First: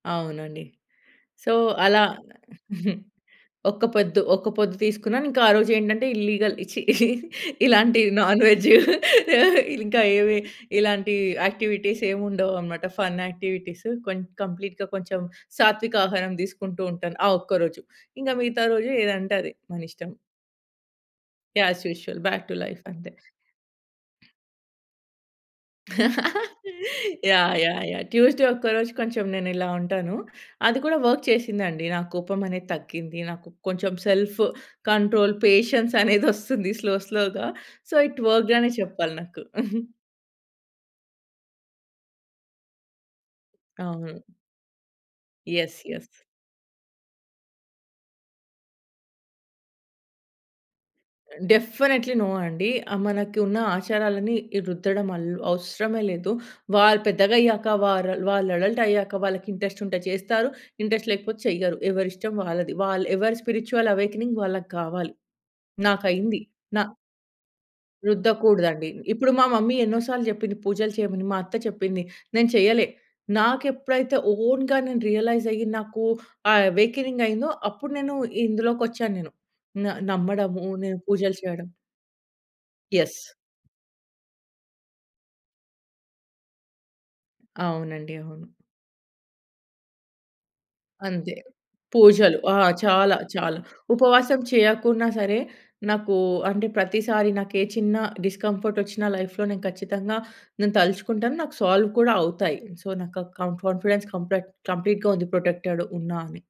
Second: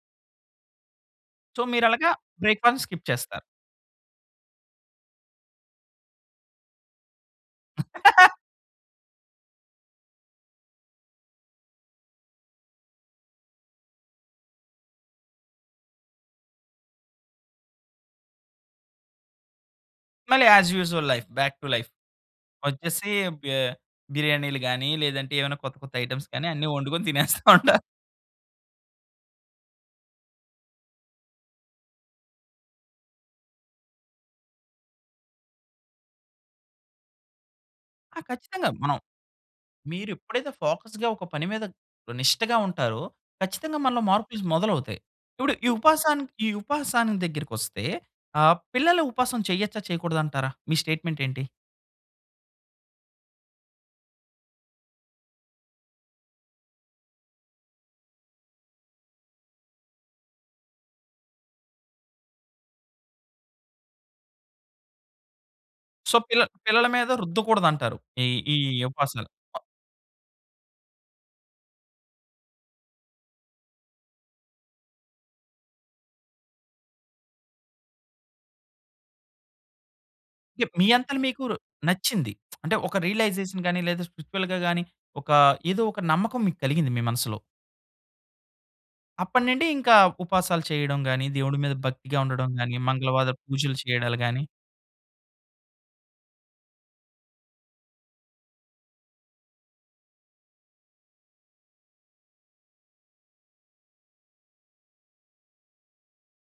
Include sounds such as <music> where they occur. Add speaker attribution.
Speaker 1: అవునండి. So,
Speaker 2: so,
Speaker 1: అలా
Speaker 2: మీరలాగా బ్రేక్‌ఫాస్ట్‌ని skip
Speaker 1: <chuckles>
Speaker 2: చేస్తారు.
Speaker 1: ఒక్క పొద్దు, ఒక్క పొద్దు తీసుకున్నానింకా ఆరోజు ఏంటంటే, ఇల్లిగల్ ఛీ! <giggles> ఇలాంటి
Speaker 2: <laughs>
Speaker 1: నాన్ వెజ్జు, ఇంకా ఏమి ఇలాంటి యాక్టివిటీసేముండవనమాట, ఫన్ యాక్టివిటీస్. కొం కంప్లీట్‌గా కొంచెం సాత్వికహారం తీసుకుంటూ ఉంటాను, ఆ ఒక్కరోజు. ఇంకా మిగతా రోజు ఏదంటే అది. మనిష్టం.
Speaker 2: మళ్ళీ as usual life. Back to
Speaker 1: as
Speaker 2: life.
Speaker 1: Usual. Back to life అంతే.
Speaker 2: వచ్చేసి, బి బిర్యానీలు గాని, లేదంటే ఏమైనా కొత్త కొత్త ఐటెమ్స్ గాని,
Speaker 1: <giggles>
Speaker 2: అన్నీ వొండుకొని
Speaker 1: యాహ్!
Speaker 2: తినేస్తుంటారు.
Speaker 1: యాహ్! యాహ్! ట్యూస్‌డే ఒక్క రోజు కొంచెం నేనిలా ఉంటాను. అది కూడా వర్క్ చేసిందండి. నాకోపం అనేది తగ్గింది. నాకు కొంచెం సెల్ఫ్ కంట్రోల్, పేషెన్స్ అనేది <giggles> ఒస్తుంది స్లో స్లో‌గా. సో
Speaker 2: ఆ!
Speaker 1: ఈట్ వర్క్‌డనే
Speaker 2: ఖచ్చితంగా. మనం
Speaker 1: చెప్పాలి నాకు. <chuckles>
Speaker 2: మీరు ఎప్పుడైతే ఫోకస్‌గా ఒక పని మీద నిష్టగా ఉంటారో, ఖచ్చితంగా మనలో
Speaker 1: అవును.
Speaker 2: మార్పులు ఇస్ మొదలవుతాయి. ఇప్పుడు ఈ
Speaker 1: యెస్. యెస్.
Speaker 2: ఉపాసానికి ఈ ఉపాసాని దగ్గరకొస్తే ఆహ్, పిల్లలు ఉపవాసం చెయ్యొచ్చా, చేయకూడదంటారా? మీ స్టేట్‌మెంట్ ఏంటి?
Speaker 1: డెఫినెట్లీ నో అండి. ఆ మనకున్న ఆచారాలన్ని రుద్దడం ఆల్ అవసరమే లేదు. వాళ్ళు పెద్దగయ్యాక వరల్ వాళ్ళు అడల్టయ్యాక వాళ్ళకింట్రెస్టుంటె చేస్తారు, ఇంట్రెస్ట్ లేకపోతే చెయ్యరు. ఎవరి ఇష్టం వాళ్ళది. వల్ ఎవరి స్పిరిచ్యుల్ అవేకెనింగ్ వాళ్ళకావాలి.
Speaker 2: సో,
Speaker 1: నాకయింది.
Speaker 2: పిల్ల
Speaker 1: నా
Speaker 2: పిల్లల మీద రుద్దకూడదంటారు. ఈ ఈ
Speaker 1: రుద్దకూడదండి.
Speaker 2: ఉపవాసాలు.
Speaker 1: ఇప్పుడు మా మమ్మీ ఎన్నో సార్లు చెప్పింది పూజలు చేయమని, మా అత్త చెప్పింది నేను చేయలే. నాకు ఎప్పుడైతే ఓన్‌గా నేను రియలైజ్ అయ్యి నాకు ఆ అవేకెనింగయిందో, అప్పుడు నేను ఇందులోకొచ్చాను నేను. న నమ్మడము
Speaker 2: ఎప్ మీ
Speaker 1: నేను
Speaker 2: అంతట
Speaker 1: పూజలు
Speaker 2: మీకుర్
Speaker 1: చేయడం.
Speaker 2: నచ్చింది. <smacks lips> అంటే ఒక
Speaker 1: యెస్.
Speaker 2: రియలైజేషన్ గాని, లేదా స్పిరిచ్యువల్‌గా గాని, ఒక ఏదోక నమ్మకం మీకలిగింది మీ మనసులో.
Speaker 1: అవునండి. అవును.
Speaker 2: అప్పటినిండి ఇంకా ఉపాసాలు చేయడం గాని,
Speaker 1: అంతే.
Speaker 2: దేవుడి మీద భక్తిగా
Speaker 1: పూజలు.
Speaker 2: ఉండడం
Speaker 1: ఆ!
Speaker 2: గాని,
Speaker 1: చాలా
Speaker 2: మంగళవాదా
Speaker 1: చాలా.
Speaker 2: పూజలు చేయడాలు
Speaker 1: ఉపవాసం
Speaker 2: గాని
Speaker 1: చేయకున్నా సరే, నాకు అంటే ప్రతిసారి నాకే చిన్న డిస్‌కంఫర్టోచ్చిన లైఫ్‌లో నేను ఖచ్చితంగా, నేను తలుచుకుంటాను నాకు సాల్వ్ కూడా అవుతాయి. సో, నాక కం కాన్ఫిడెన్స్ కంప్లెట్ కంప్లీట్‌గా ఉంది, ప్రొటెక్టెడ్ ఉన్నా అని.